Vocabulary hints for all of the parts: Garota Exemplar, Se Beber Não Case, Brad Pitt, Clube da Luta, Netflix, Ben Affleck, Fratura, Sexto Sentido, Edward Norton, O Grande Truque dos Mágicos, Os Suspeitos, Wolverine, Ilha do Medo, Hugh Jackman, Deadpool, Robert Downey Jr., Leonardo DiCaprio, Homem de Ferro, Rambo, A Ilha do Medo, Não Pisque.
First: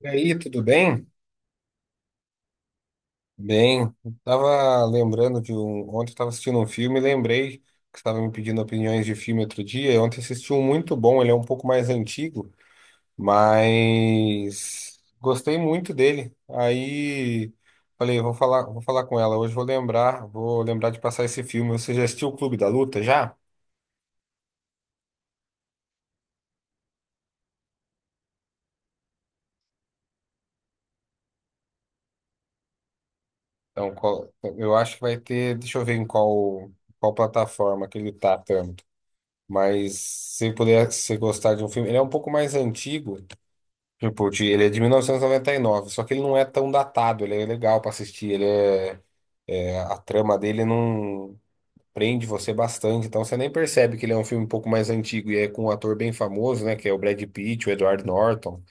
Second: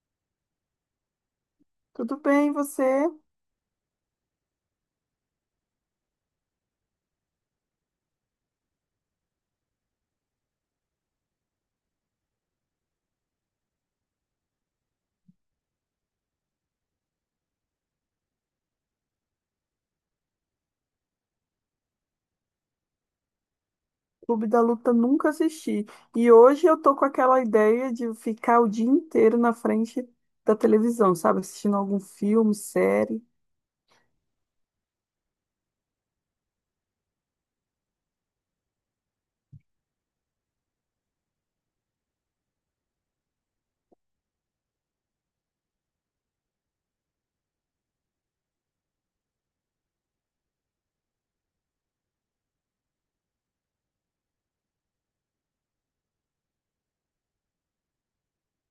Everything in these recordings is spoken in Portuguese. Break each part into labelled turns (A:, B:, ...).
A: E aí, tudo bem?
B: Tudo bem, e você?
A: Bem, eu tava lembrando de um. Ontem eu tava assistindo um filme e lembrei que você estava me pedindo opiniões de filme outro dia. E ontem assisti um muito bom, ele é um pouco mais antigo, mas gostei muito dele. Aí falei, vou falar com ela hoje, vou lembrar de passar esse filme. Você já assistiu o Clube da Luta já?
B: Clube da Luta nunca assisti. E hoje eu tô com aquela ideia de ficar o dia inteiro na frente da televisão, sabe? Assistindo algum filme, série.
A: Então, eu acho que vai ter, deixa eu ver em qual, qual plataforma que ele tá. Mas se puder se gostar de um filme, ele é um pouco mais antigo, tipo, ele é de 1999, só que ele não é tão datado, ele é legal pra assistir, a trama dele não prende você bastante, então você nem percebe que ele é um filme um pouco mais antigo e é com um ator bem famoso, né, que é o Brad Pitt, o Edward Norton.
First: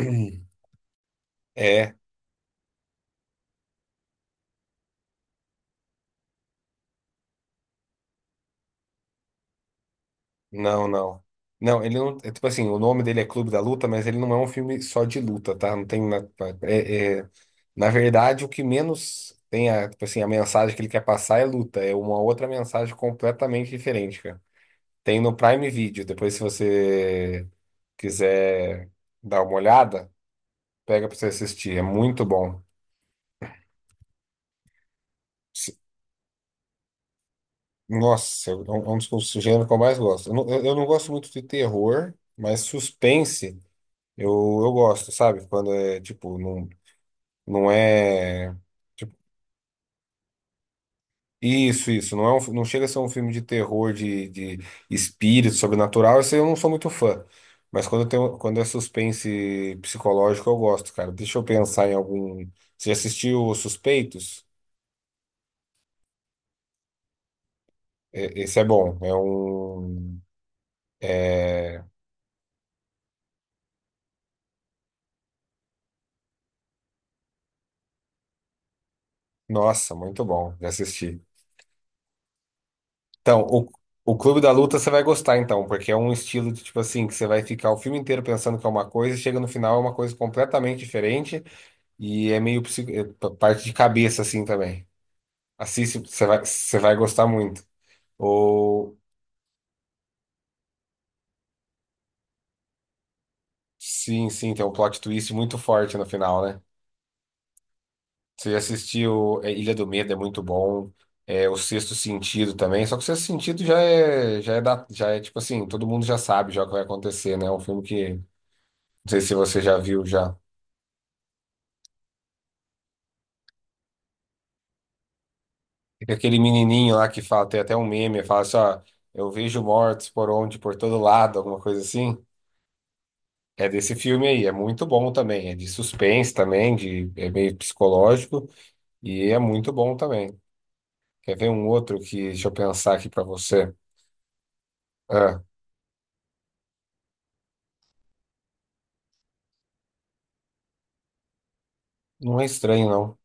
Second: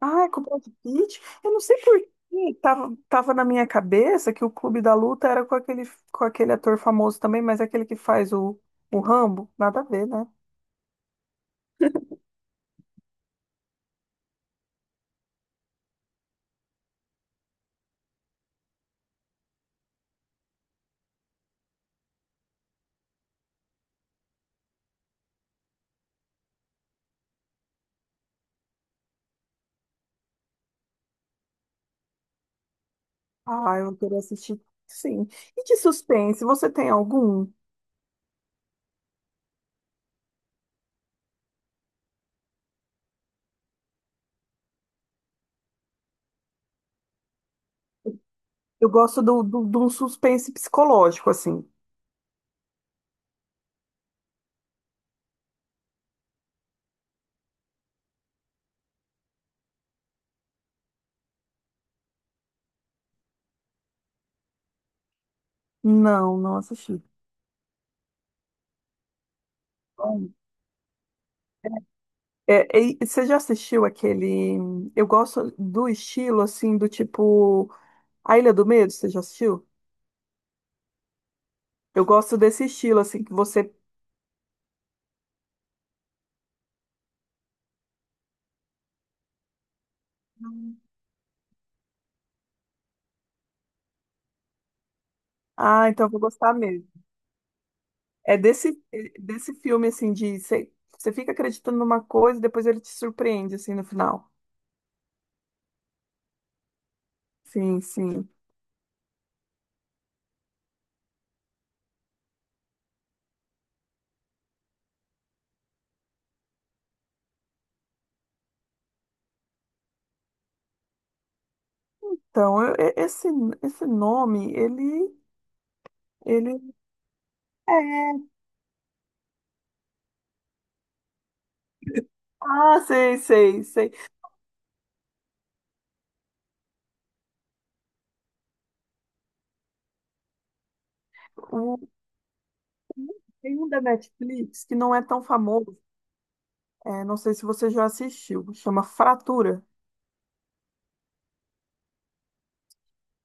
B: Ah, é com Brad Pitt. Eu não sei
A: É,
B: por que tava na minha cabeça que o Clube da Luta era com aquele, ator famoso também, mas é aquele que faz o Rambo. Nada a ver, né?
A: não, não. Não, ele não. É, tipo assim, o nome dele é Clube da Luta, mas ele não é um filme só de luta, tá? Não tem. Na- É, é, Na verdade, o que menos tem a, tipo assim, a mensagem que ele quer passar é luta, é uma outra mensagem completamente diferente, cara. Tem no Prime Video, depois se você quiser dar uma olhada, pega pra você assistir, é muito bom.
B: Ah, eu queria assistir, sim. E
A: Se-
B: de suspense, você tem algum?
A: Nossa, é um dos gêneros que eu mais gosto. Eu não gosto muito de terror, mas suspense eu, eu gosto, sabe? Quando é, tipo, não, não é.
B: Eu
A: Tipo,
B: gosto de um suspense psicológico, assim.
A: isso, isso. Não chega a ser um filme de terror, de espírito, sobrenatural. Esse eu não sou muito fã. Mas quando é suspense psicológico, eu gosto, cara. Deixa eu pensar em algum. Você já assistiu Os Suspeitos?
B: Não, não assisti.
A: Esse é bom.
B: Bom,
A: É-
B: e você já assistiu aquele. Eu gosto do estilo, assim, do tipo. A Ilha do Medo, você já assistiu?
A: Nossa, muito bom. Já assisti.
B: Eu gosto desse estilo, assim, que
A: Então,
B: você.
A: o Clube da Luta você vai gostar, então, porque é um estilo de tipo assim, que você vai ficar o filme inteiro pensando que é uma coisa, e chega no final é uma coisa
B: Não.
A: completamente diferente. E é meio parte de cabeça, assim, também.
B: Ah,
A: Assiste,
B: então eu vou gostar
A: você
B: mesmo.
A: vai gostar muito.
B: É desse,
A: Ou,
B: é desse filme, assim, de. Você fica acreditando numa coisa e depois ele te surpreende, assim, no
A: sim,
B: final.
A: sim, tem um plot twist muito forte no final, né?
B: Sim, sim.
A: Você já assistiu é, Ilha do Medo, é muito bom. É, o Sexto Sentido também. Só que o Sexto Sentido já é tipo assim, todo mundo já sabe já o que vai acontecer, né? É um filme que, não sei se você já viu já.
B: Então, esse nome, ele.
A: Tem aquele
B: Ele.
A: menininho lá que fala, tem
B: É.
A: até um meme, fala assim, ó, eu vejo mortos por onde, por todo lado, alguma coisa assim.
B: Ah, sei, sei,
A: É
B: sei.
A: desse filme aí, é muito bom também. É de suspense também, de, é meio psicológico. E é muito bom também. Quer ver um
B: O-
A: outro que, deixa eu pensar aqui pra
B: Tem um
A: você.
B: da Netflix que não é tão
A: Ah,
B: famoso. É, não sei se você já assistiu, chama Fratura.
A: não é estranho, não.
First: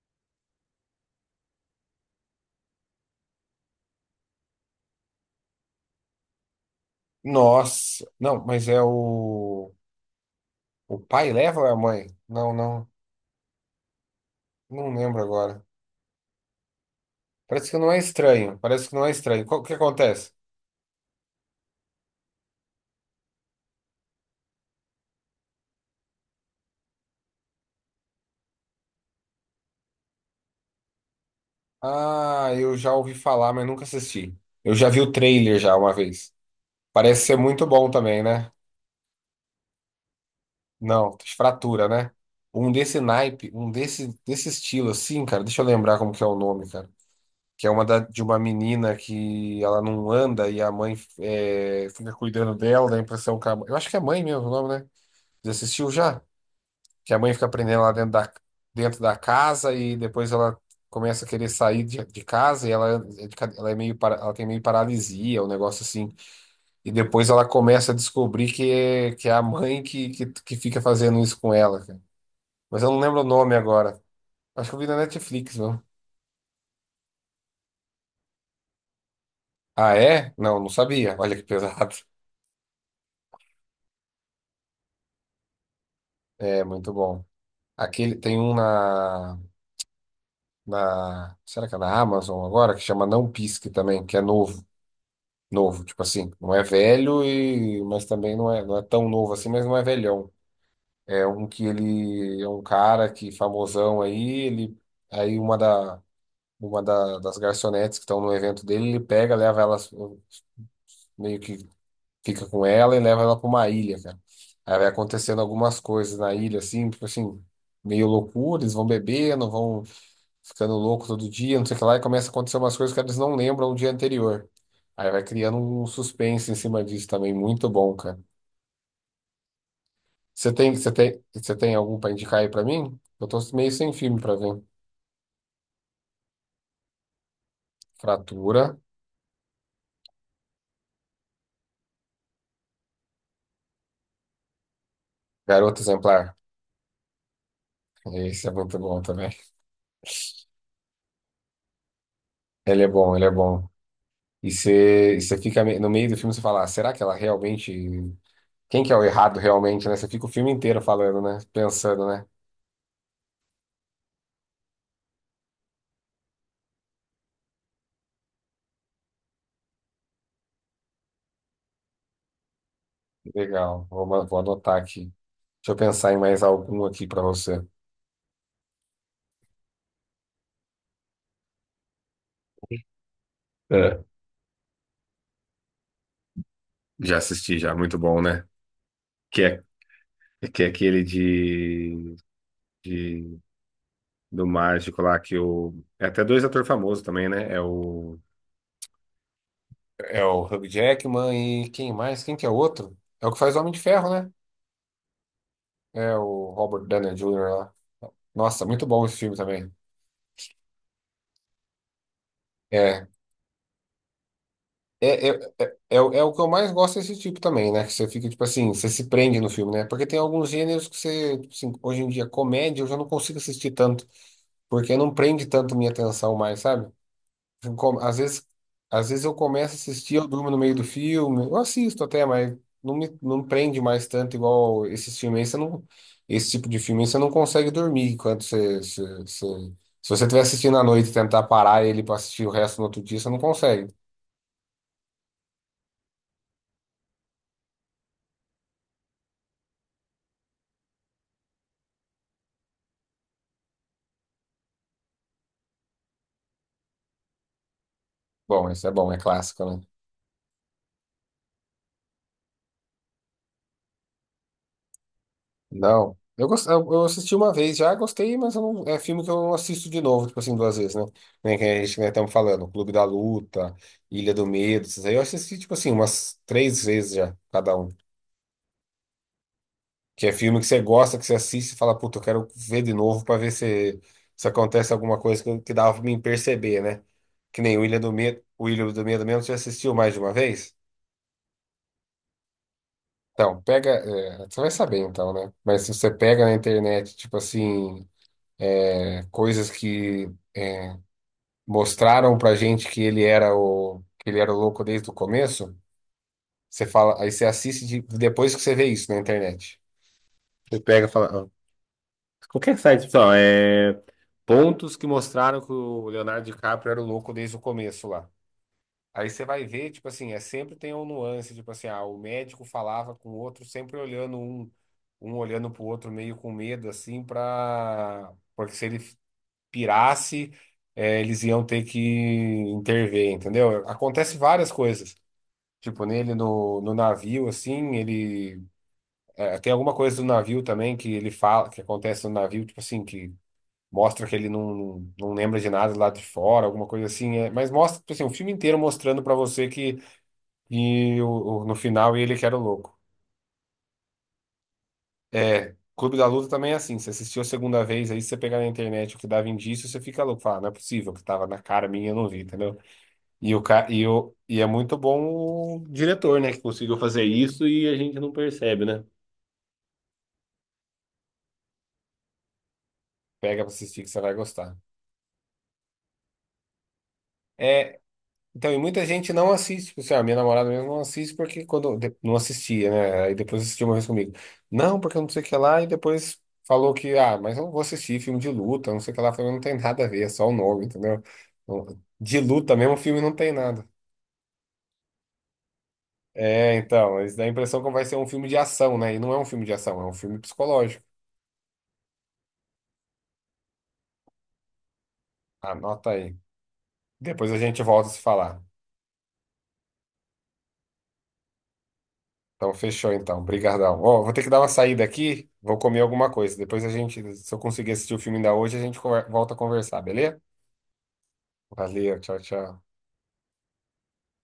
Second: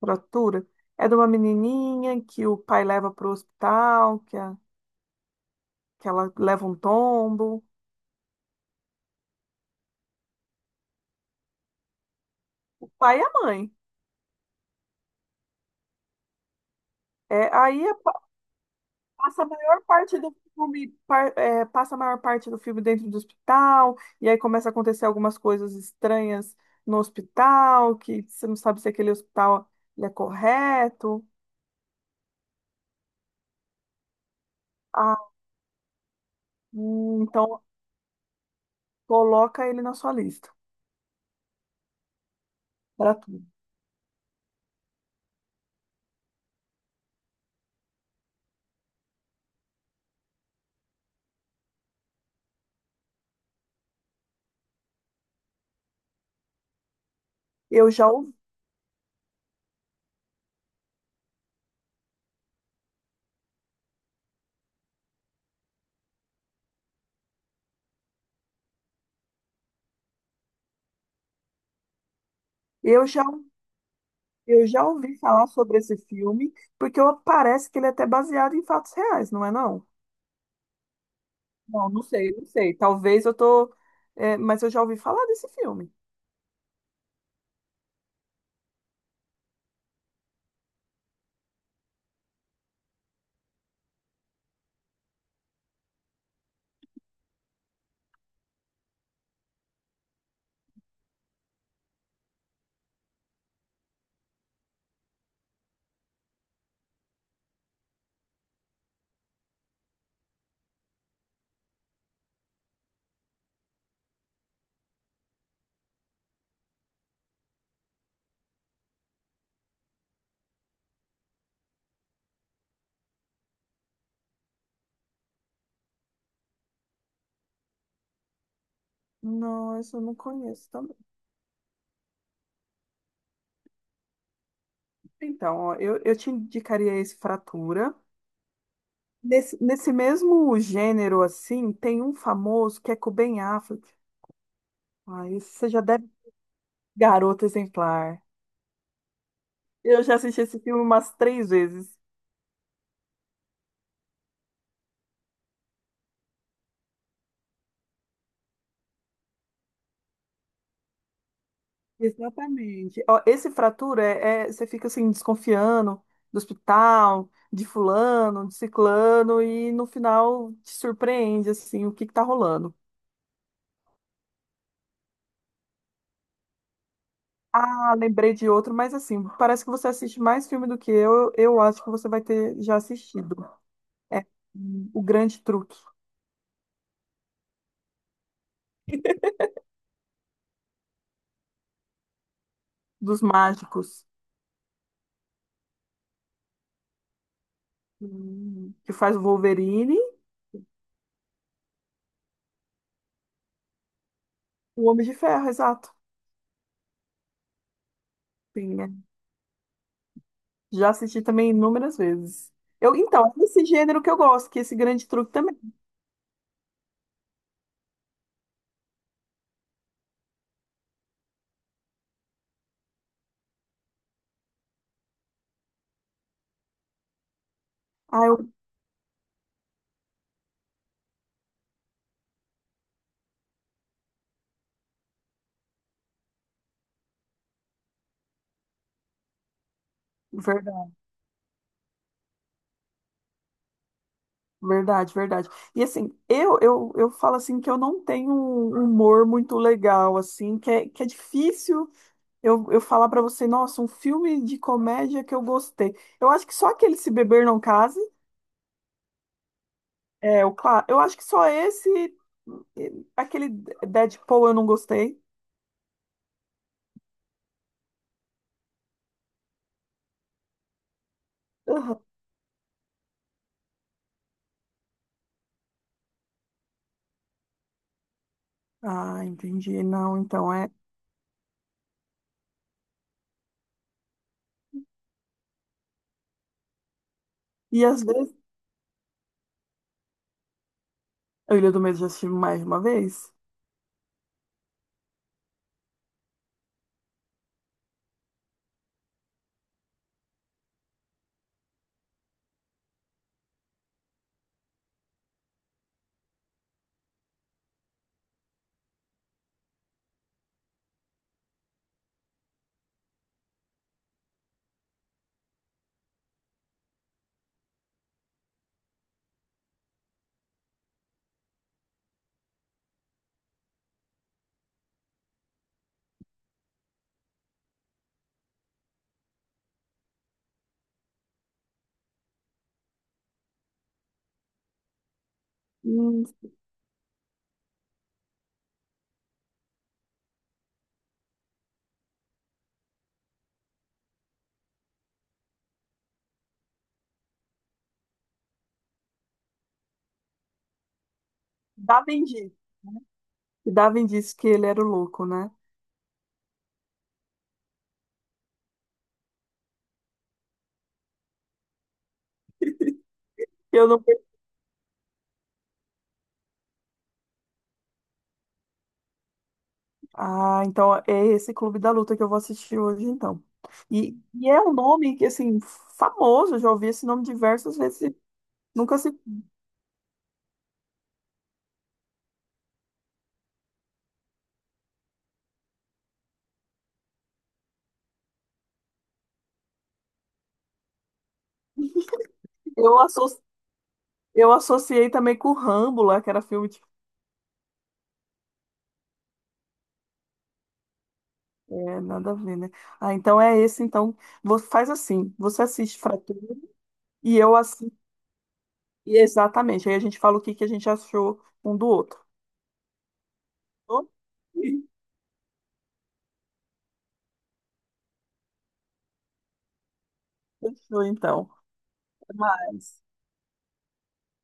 B: Fratura. É de uma menininha que o pai leva para o hospital, que, que ela leva um tombo.
A: Nossa, não, mas é o. O pai leva ou é a mãe? Não, não,
B: O pai e a mãe.
A: não lembro agora.
B: É,
A: Parece que
B: aí
A: não é estranho, parece que não é
B: passa
A: estranho.
B: a
A: O que
B: maior parte
A: acontece?
B: do filme, passa a maior parte do filme dentro do hospital, e aí começa a acontecer algumas coisas estranhas no hospital, que você não sabe se aquele hospital ele é correto.
A: Ah, eu já ouvi falar, mas nunca assisti. Eu já vi o
B: Ah,
A: trailer já uma vez. Parece ser
B: então
A: muito bom também, né?
B: coloca ele na sua lista.
A: Não, fratura, né? Um desse
B: Fratura.
A: naipe, desse estilo assim, cara. Deixa eu lembrar como que é o nome, cara. Que é uma de uma menina que ela não anda e a mãe é, fica cuidando dela, dá a impressão que a, eu acho que é mãe mesmo o nome, né? Você assistiu já? Que a mãe fica prendendo
B: Eu
A: ela
B: já
A: dentro
B: ouvi.
A: dentro da casa e depois ela começa a querer sair de casa e ela, é ela é meio, ela tem meio paralisia, um negócio assim. E depois ela começa a descobrir que é a mãe que fica fazendo isso com ela, cara. Mas eu não
B: Eu
A: lembro o
B: já
A: nome agora.
B: Eu
A: Acho que eu
B: já
A: vi na
B: ouvi falar
A: Netflix,
B: sobre
A: não?
B: esse filme, porque parece que ele é até baseado em fatos reais, não é não?
A: Ah, é? Não, não sabia. Olha que
B: Não,
A: pesado.
B: não sei, não sei. Talvez eu tô, mas eu já ouvi falar desse filme.
A: É, muito bom. Aquele, tem um na, na. Será que é na Amazon agora? Que chama Não Pisque também, que é novo. Novo, tipo assim. Não é velho, e, mas também não é, não é tão novo assim, mas não é velhão. É um que ele. É um cara que famosão aí, ele. Aí uma da. Uma das garçonetes que estão no evento dele, ele pega, leva elas meio que fica com ela e leva ela pra uma ilha, cara. Aí vai acontecendo algumas coisas na ilha, assim, tipo assim, meio loucura, eles vão bebendo, vão ficando louco todo dia, não sei o que lá, e começa a acontecer umas coisas que eles não lembram do dia anterior. Aí vai criando um suspense em cima disso também, muito bom, cara.
B: Não, esse eu não conheço também.
A: Você tem algum pra indicar aí pra mim? Eu tô meio sem filme pra ver.
B: Então, ó, eu te indicaria esse Fratura.
A: Fratura,
B: Nesse mesmo gênero, assim, tem um famoso que é com o Ben Affleck. Ah, esse você
A: Garota
B: já deve...
A: Exemplar.
B: Garota Exemplar.
A: Esse é muito bom também.
B: Eu já assisti esse filme umas três vezes.
A: Ele é bom. E você fica no meio do filme, você fala, "Ah, será que ela realmente quem que é o errado realmente, né? Você fica o filme inteiro falando, né? Pensando, né?
B: Exatamente. Ó, esse fratura você fica assim desconfiando do hospital, de fulano, de ciclano e no final te surpreende assim o que que tá rolando.
A: Legal, vou anotar aqui. Deixa eu pensar em mais algum aqui pra você.
B: Ah, lembrei de outro, mas assim, parece que você assiste mais filme do que eu. Eu acho que você vai ter já assistido.
A: É,
B: É O Grande Truque
A: já assisti, já, muito bom, né? Que é, que é aquele
B: dos
A: de-
B: Mágicos,
A: do mágico lá, que o. É até dois atores famosos também, né? É o.
B: que faz o Wolverine,
A: É o Hugh Jackman e quem mais? Quem que é o outro? É o que faz Homem de Ferro, né?
B: o Homem de Ferro, exato.
A: É o Robert Downey Jr. lá. Nossa,
B: Sim,
A: muito
B: né?
A: bom esse filme também.
B: Já assisti também inúmeras vezes. Eu,
A: É.
B: então, é esse gênero que eu gosto, que é esse grande
A: É, é,
B: truque também.
A: é o que eu mais gosto desse tipo também, né? Que você fica, tipo assim, você se prende no filme, né? Porque tem alguns gêneros que você, tipo assim, hoje em dia, comédia, eu já não consigo assistir tanto, porque não prende tanto minha atenção mais, sabe? Eu com- Às
B: Ah,
A: vezes,
B: eu...
A: às vezes eu começo a assistir, eu durmo no meio do filme, eu assisto até, mas não me, não prende mais tanto igual esses filmes aí, você não, esse tipo de filme aí, você não consegue dormir quando você- se você estiver assistindo à
B: Verdade,
A: noite e tentar parar ele pra assistir o resto no outro dia, você não consegue.
B: verdade, verdade. E assim, eu falo assim que eu não tenho um humor muito legal, assim, que é difícil eu falar pra você, nossa, um filme de comédia que eu gostei. Eu acho que só aquele Se Beber Não Case,
A: Bom, esse é bom, é clássico, né?
B: é, o claro, eu acho que só esse, aquele Deadpool eu não gostei.
A: Não. Eu eu assisti uma vez já, gostei, mas eu é filme que eu não assisto de novo, tipo assim, duas vezes, né? Nem que a gente
B: Aham.
A: né, estamos falando, Clube da Luta, Ilha do Medo, esses aí eu assisti, tipo assim, umas 3 vezes já, cada um.
B: Ah, entendi. Não,
A: Que é
B: então
A: filme que
B: é.
A: você gosta, que você assiste e fala, puta, eu quero ver de novo pra ver se acontece alguma coisa que dava pra mim perceber, né? Que nem o
B: E
A: Ilha
B: às
A: do
B: vezes,
A: Medo, o Ilha do Medo mesmo, você assistiu mais de uma vez?
B: a Ilha do Medo eu já assisti mais de uma vez.
A: Então, pega, é, você vai saber então, né? Mas se você pega na internet, tipo assim, é, coisas que mostraram pra gente que ele era o que ele era o louco desde o começo, você fala, aí você assiste depois que você vê isso na internet. Você pega e fala. Ó, qualquer site, pessoal é pontos que mostraram que o Leonardo DiCaprio era o louco desde o começo lá. Aí você vai ver, tipo assim, é sempre tem um nuance, tipo assim, ah, o médico falava com o outro, sempre olhando um olhando pro outro meio com medo, assim, pra... Porque se ele pirasse, eles iam ter que intervir, entendeu? Acontece várias coisas. Tipo,
B: Hum,
A: nele no navio, assim, ele. Tem alguma coisa do navio também que ele fala, que acontece no navio, tipo assim, que mostra que ele não lembra de nada lá de fora, alguma coisa assim. É, mas mostra, tipo assim, o filme inteiro mostrando pra você que e no
B: dava
A: final ele que era
B: indício,
A: o louco.
B: E dava indício que ele era o louco, né?
A: É. Clube da Luta também é assim. Você assistiu a segunda vez aí, se você pegar na internet o que dava indício, você fica louco. Fala, não é possível, que tava na cara minha, eu não vi, entendeu? E, o, ca-
B: Eu não.
A: e, o, e é muito bom o diretor, né? Que conseguiu fazer isso e a gente não percebe, né?
B: Ah, então é esse Clube da Luta que eu vou assistir hoje, então.
A: Pega pra assistir que
B: E,
A: você vai
B: e é um
A: gostar.
B: nome que, assim, famoso, eu já ouvi esse nome diversas
A: É,
B: vezes. E
A: então, e
B: Nunca
A: muita
B: se.
A: gente não assiste. Tipo assim, a minha namorada mesmo não assiste porque quando não assistia, né? Aí depois assistiu uma vez comigo. Não, porque não sei o que lá. E depois falou que, ah, mas eu não vou assistir filme de luta, não sei o que lá. Eu falei, não tem nada a ver, é só o nome, entendeu? Não- De luta mesmo, o
B: Eu,
A: filme
B: asso...
A: não tem nada.
B: eu associei também com o Rambo lá, que era filme
A: É,
B: de.
A: então, isso dá a impressão que vai ser um filme de ação, né? E não é um filme de ação, é um filme psicológico.
B: É, nada a ver, né? Ah, então é esse, então. Você faz assim, você assiste
A: Anota aí.
B: Fratura e
A: Depois
B: eu
A: a gente
B: assisto.
A: volta a se falar.
B: Exatamente. Aí a gente fala o que que a gente achou um do outro.
A: Então, fechou então. Brigadão.
B: Ok,
A: Ó, vou ter que dar uma saída aqui, vou comer alguma coisa. Depois a gente, se eu conseguir assistir o filme ainda hoje, a gente volta a conversar, beleza?
B: fechou então.
A: Valeu,
B: Até
A: tchau, tchau.
B: mais.